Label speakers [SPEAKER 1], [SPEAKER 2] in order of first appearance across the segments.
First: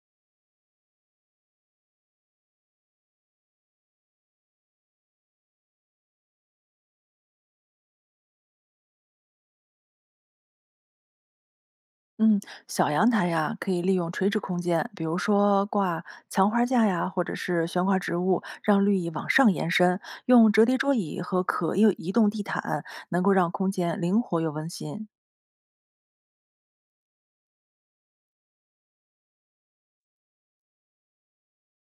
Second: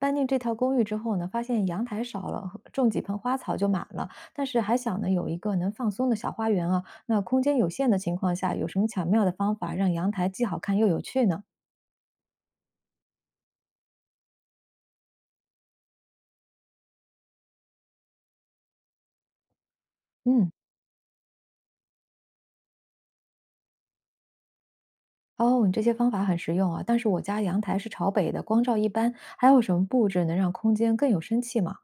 [SPEAKER 1] 搬进这套公寓之后呢，发现阳台少了，和种几盆花草就满了。但是还想呢，有一个能放松的小花园啊。那空间有限的情况下，有什么巧妙的方法让阳台既好看又有趣呢？
[SPEAKER 2] 嗯，小阳台呀，可以利用垂直空间，比如说挂墙花架呀，或者是悬挂植物，让绿意往上延伸。用
[SPEAKER 1] 嗯，
[SPEAKER 2] 折叠桌椅和可又移动地毯，能够让空间灵活又温馨。
[SPEAKER 1] 哦，你这些方法很实用啊。但是我家阳台是朝北的，光照一般。还有什么布置能让空间更有生气吗？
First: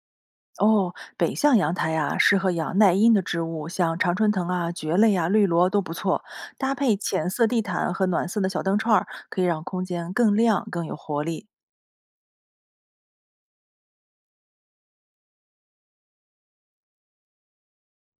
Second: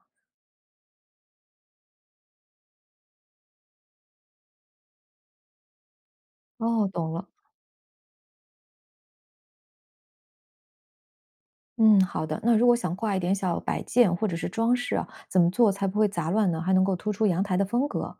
[SPEAKER 2] 哦，北向阳台呀，适合养耐阴的植物，像常春藤啊、蕨类啊、绿萝都不错。搭
[SPEAKER 1] 哦，
[SPEAKER 2] 配
[SPEAKER 1] 懂
[SPEAKER 2] 浅
[SPEAKER 1] 了。
[SPEAKER 2] 色地毯和暖色的小灯串儿，可以让空间更亮、更有活力。
[SPEAKER 1] 嗯，好的。那如果想挂一点小摆件或者是装饰啊，怎么做才不会杂乱呢？还能够突出阳台的风格？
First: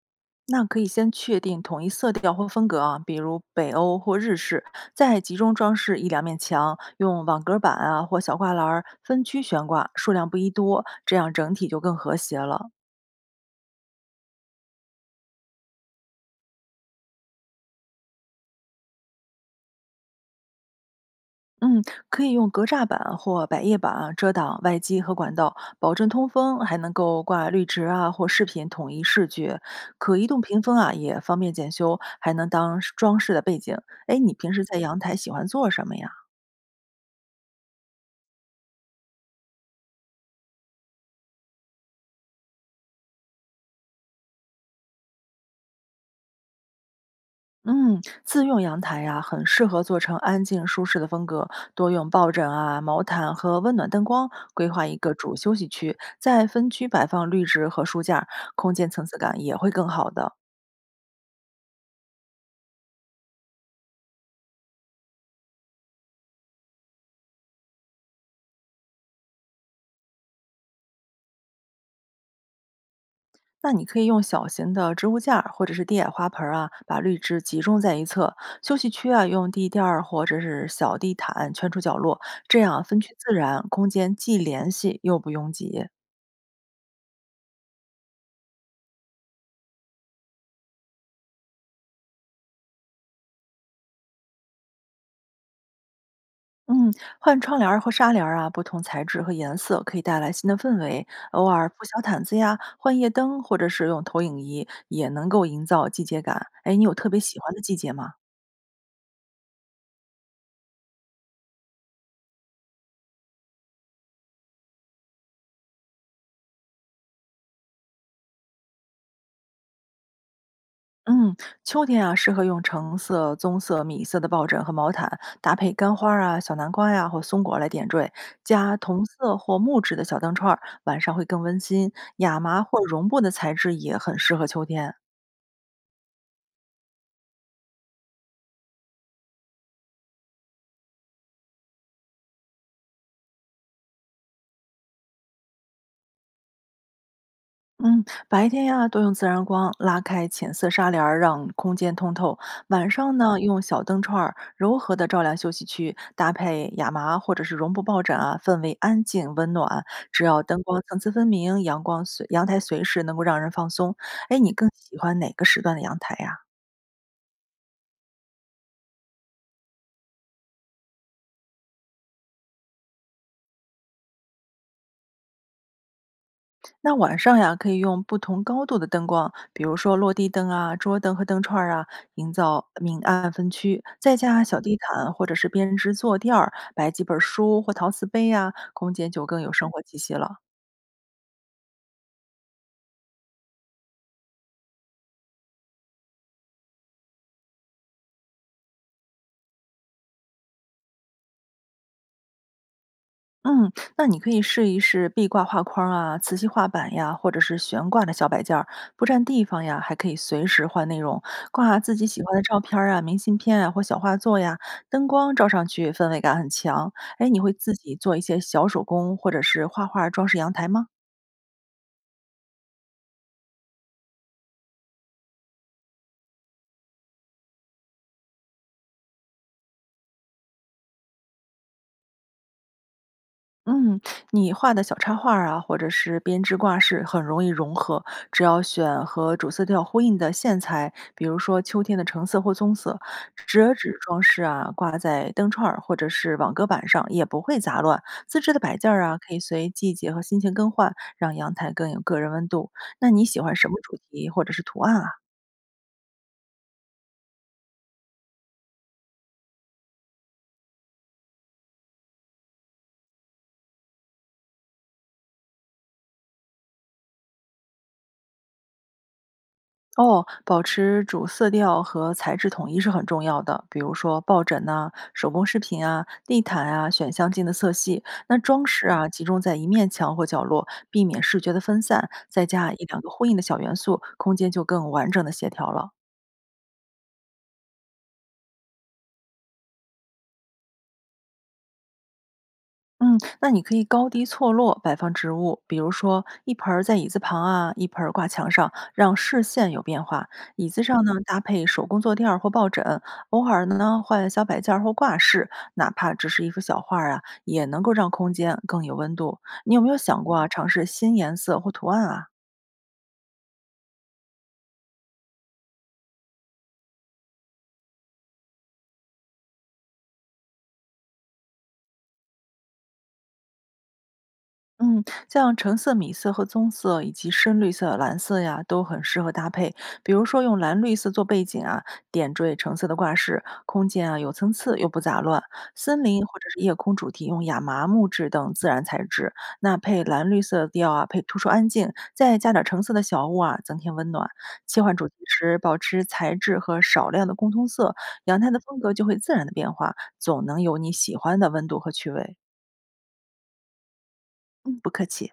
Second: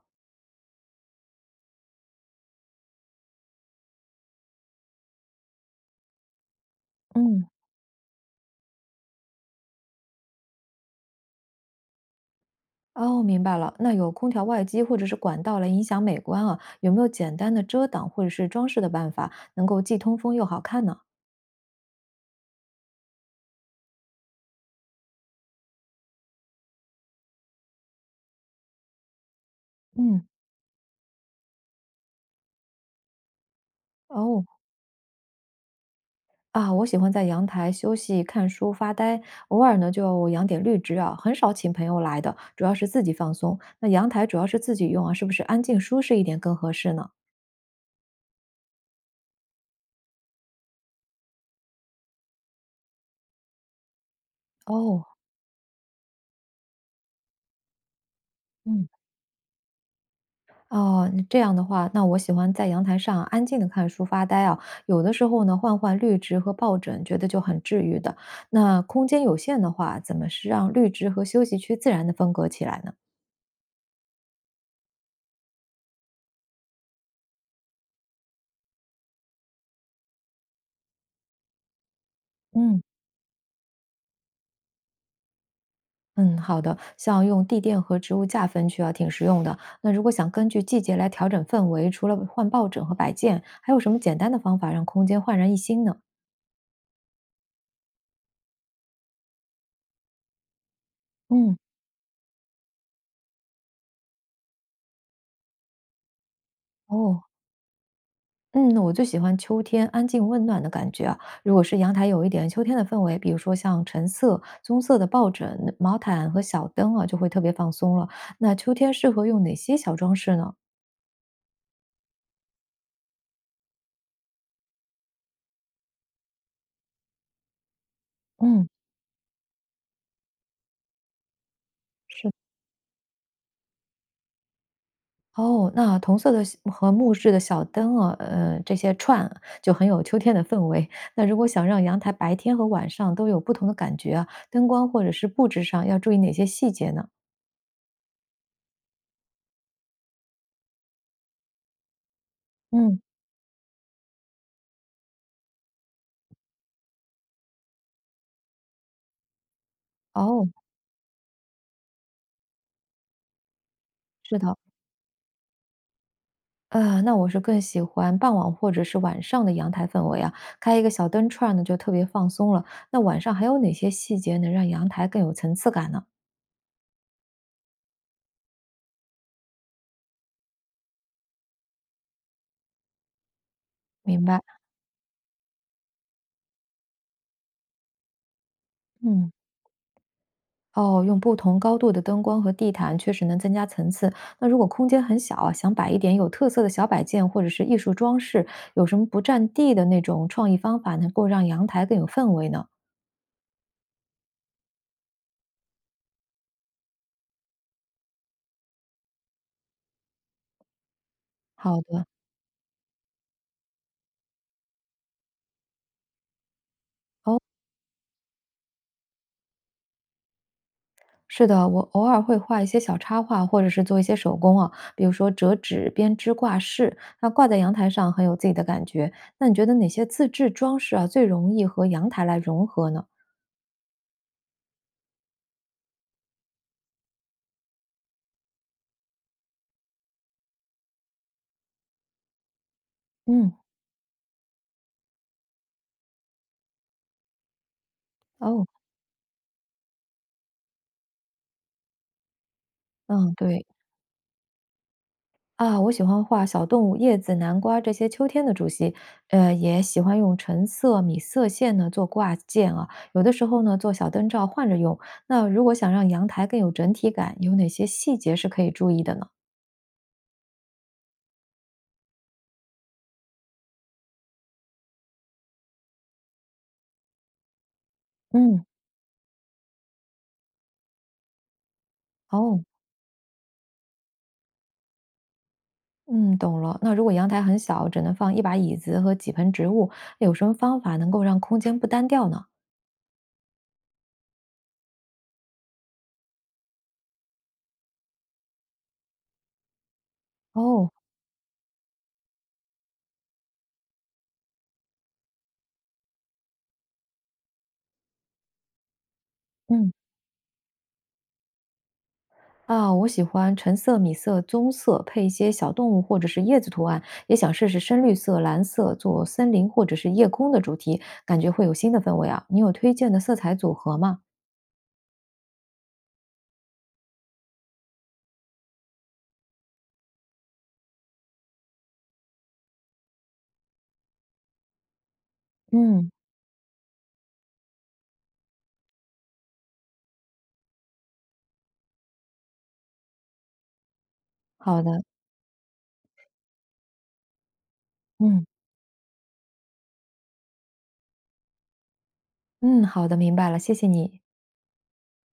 [SPEAKER 2] 那可以先确定统一色调或风格啊，比如北欧或日式，再集中装饰一两面墙，用网
[SPEAKER 1] 嗯。
[SPEAKER 2] 格板啊或小挂篮儿分区悬挂，数量不宜多，这样整体就更和谐了。
[SPEAKER 1] 哦，明白了。那有空调外机或者是管道来影响美观啊，有没有简单的遮挡或者是装饰的办法，能够既通风又好看呢？
[SPEAKER 2] 嗯，可以用格栅板或百叶板啊遮挡外机和管道，保证通风，还能够挂绿植啊或饰品，统一视觉。可
[SPEAKER 1] 嗯，
[SPEAKER 2] 移动屏风啊也方便检修，还能当装饰的背景。哎，你
[SPEAKER 1] 哦，
[SPEAKER 2] 平时在阳台喜欢做什么呀？
[SPEAKER 1] 啊，我喜欢在阳台休息、看书、发呆，偶尔呢就养点绿植啊，很少请朋友来的，主要是自己放松。那阳台主要是自己用啊，是不是安静舒适一点更合适呢？
[SPEAKER 2] 嗯，自用阳台呀、很适合做成安静舒适的风格，多用抱枕啊、毛毯和温暖灯光，规划一
[SPEAKER 1] 哦，
[SPEAKER 2] 个主休息区，在分区摆放绿植和书架，空
[SPEAKER 1] 嗯。
[SPEAKER 2] 间层次感也会更好的。
[SPEAKER 1] 哦，那这样的话，那我喜欢在阳台上安静的看书发呆啊。有的时候呢，换换绿植和抱枕，觉得就很治愈的。那空间有限的话，怎么是让绿植和休息区自然的分隔起来呢？
[SPEAKER 2] 那你可以用小型的植物架儿或者是低矮花盆儿啊，把绿植集中在一侧。休息区啊，用地垫儿或者是小地毯圈出角落，这
[SPEAKER 1] 嗯，
[SPEAKER 2] 样分区自然，空间既联系又不拥挤。
[SPEAKER 1] 嗯，好的，像用地垫和植物架分区啊，挺实用的。那如果想根据季节来调整氛围，除了换抱枕和摆件，还有什么简单的方法让空间焕然一新呢？
[SPEAKER 2] 嗯，换窗帘儿和纱帘儿啊，不同材质和颜色可以带来新的氛围。偶
[SPEAKER 1] 嗯，
[SPEAKER 2] 尔铺小毯子呀，换夜灯，或者是用投影仪，也能够营造季节感。哎，你有特别
[SPEAKER 1] 哦，
[SPEAKER 2] 喜欢的季节吗？
[SPEAKER 1] 嗯，我最喜欢秋天安静温暖的感觉啊。如果是阳台有一点秋天的氛围，比如说像橙色、棕色的抱枕、毛毯和小灯啊，就会特别放松了。那秋天适合用哪些小装饰呢？
[SPEAKER 2] 嗯，秋天啊，适合用橙色、棕色、米色的抱枕和毛毯，搭配干花儿啊、小南瓜呀、或松果来点缀，
[SPEAKER 1] 嗯，
[SPEAKER 2] 加同色或木质的小灯串儿，晚上会更温馨。
[SPEAKER 1] 是的。
[SPEAKER 2] 亚麻或绒布的材质也很适合秋天。
[SPEAKER 1] 哦，那同色的小和木质的小灯啊，这些串啊就很有秋天的氛围。那如果想让阳台白天和晚上都有不同的感觉啊，灯光或者是布置上要注意哪些细节呢？
[SPEAKER 2] 嗯，白天呀，多用自然光拉开浅色纱帘儿，让空间通透；晚
[SPEAKER 1] 嗯，
[SPEAKER 2] 上呢，用小灯串儿柔和的照亮休息区，搭配亚麻或者是绒布抱枕啊，氛围安静温暖。只要
[SPEAKER 1] 哦，
[SPEAKER 2] 灯光层次分明，阳光随阳台随时能够让人放松。哎，
[SPEAKER 1] 是
[SPEAKER 2] 你
[SPEAKER 1] 的。
[SPEAKER 2] 更喜欢哪个时段的阳台呀？
[SPEAKER 1] 那我是更喜欢傍晚或者是晚上的阳台氛围啊，开一个小灯串呢，就特别放松了。那晚上还有哪些细节能让阳台更有层次感呢？
[SPEAKER 2] 那晚上呀，可以用不同高度的灯光，比如说落地灯啊、桌灯和灯串儿啊，营造明暗分区。再
[SPEAKER 1] 明白，
[SPEAKER 2] 加小地毯或者是编织坐垫儿，摆几本儿书或陶瓷杯啊，空间就
[SPEAKER 1] 嗯，
[SPEAKER 2] 更有生活气息了。
[SPEAKER 1] 哦，用不同高度的灯光和地毯确实能增加层次。那如果空间很小啊，想摆一点有特色的小摆件或者是艺术装饰，有什么不占地的那种创意方法，能够让阳台更有氛围呢？
[SPEAKER 2] 嗯，那你可以试一试壁挂画框啊、磁吸画板呀，或者是悬挂的小摆件儿，不占地方呀，还可以随时换内容，挂
[SPEAKER 1] 好
[SPEAKER 2] 自己
[SPEAKER 1] 的，
[SPEAKER 2] 喜欢的照片儿啊、明信片啊或小画作呀，灯光照上去氛围感很强。哎，你
[SPEAKER 1] 哦。
[SPEAKER 2] 会自己做一些小手工或者是画画装饰阳台吗？
[SPEAKER 1] 是的，我偶尔会画一些小插画，或者是做一些手工啊，比如说折纸、编织挂饰，那挂在阳台上很有自己的感觉。那你觉得哪些自制装饰啊，最容易和阳台来融合呢？
[SPEAKER 2] 嗯，你画的小插画儿啊，或者是编织挂饰，很容易融合。只要选和主色调呼应的线材，比如说秋天的橙色或棕色，
[SPEAKER 1] 嗯，
[SPEAKER 2] 折纸装饰啊，挂在灯串儿或者是网格板上，也不会杂乱。自制的
[SPEAKER 1] 哦，
[SPEAKER 2] 摆件儿啊，可以随季节和心情更换，让阳台更有个人温度。那你
[SPEAKER 1] 嗯，
[SPEAKER 2] 喜欢
[SPEAKER 1] 对
[SPEAKER 2] 什么主题或者是图案啊？
[SPEAKER 1] 啊，我喜欢画小动物、叶子、南瓜这些秋天的主题，也喜欢用橙色、米色线呢做挂件啊，有的时候呢做小灯罩换着用。那如果想让阳台更有整体感，有哪些细节是可以注意的呢？
[SPEAKER 2] 哦，保持主色调和材质统一是很重要的。比如说抱枕呐、手工饰品啊、地毯啊，选相近的色系。那
[SPEAKER 1] 嗯，
[SPEAKER 2] 装饰啊，集中在一面墙或角落，避免视觉的分散，再
[SPEAKER 1] 哦。
[SPEAKER 2] 加一两个呼应的小元素，空间就更完整的协调了。
[SPEAKER 1] 嗯，懂了。那如果阳台很小，只能放一把椅子和几盆植物，有什么方法能够让空间不单调呢？
[SPEAKER 2] 嗯，那你可以高低错落摆放植物，比如说一盆儿在椅子旁啊，一盆儿挂墙上，让视线有变化。椅子
[SPEAKER 1] 哦，
[SPEAKER 2] 上呢，搭配手工坐垫儿或抱枕，偶尔呢换小摆件儿或挂饰，哪怕只是一幅小画儿啊，也能够让空间更有温度。你有没
[SPEAKER 1] 嗯，
[SPEAKER 2] 有想过啊，尝试新颜色或图案啊？
[SPEAKER 1] 啊，我喜欢橙色、米色、棕色，配一些小动物或者是叶子图案，也想试试深绿色、蓝色，做森林或者是夜空的主题，感觉会有新的氛围啊。你有推荐的色彩组合吗？
[SPEAKER 2] 嗯，像橙色、米色和棕色，以及深绿色、蓝色呀，都很适合搭配。比如说用蓝绿色做背景啊，点缀橙色的挂饰，空间啊有层次又不杂乱。森
[SPEAKER 1] 嗯，
[SPEAKER 2] 林或者是夜空主题用亚麻、木质等自然材质，那配蓝绿色调啊，配突出安静，再加点橙色的小物啊，增添温暖。切
[SPEAKER 1] 好
[SPEAKER 2] 换
[SPEAKER 1] 的，
[SPEAKER 2] 主题时保持材质和少量的共通色，阳
[SPEAKER 1] 嗯
[SPEAKER 2] 台的风格就会自然的变化，总能有你喜欢的温度和趣味。
[SPEAKER 1] 嗯，好的，明白了，谢谢你。
[SPEAKER 2] 嗯，不客气。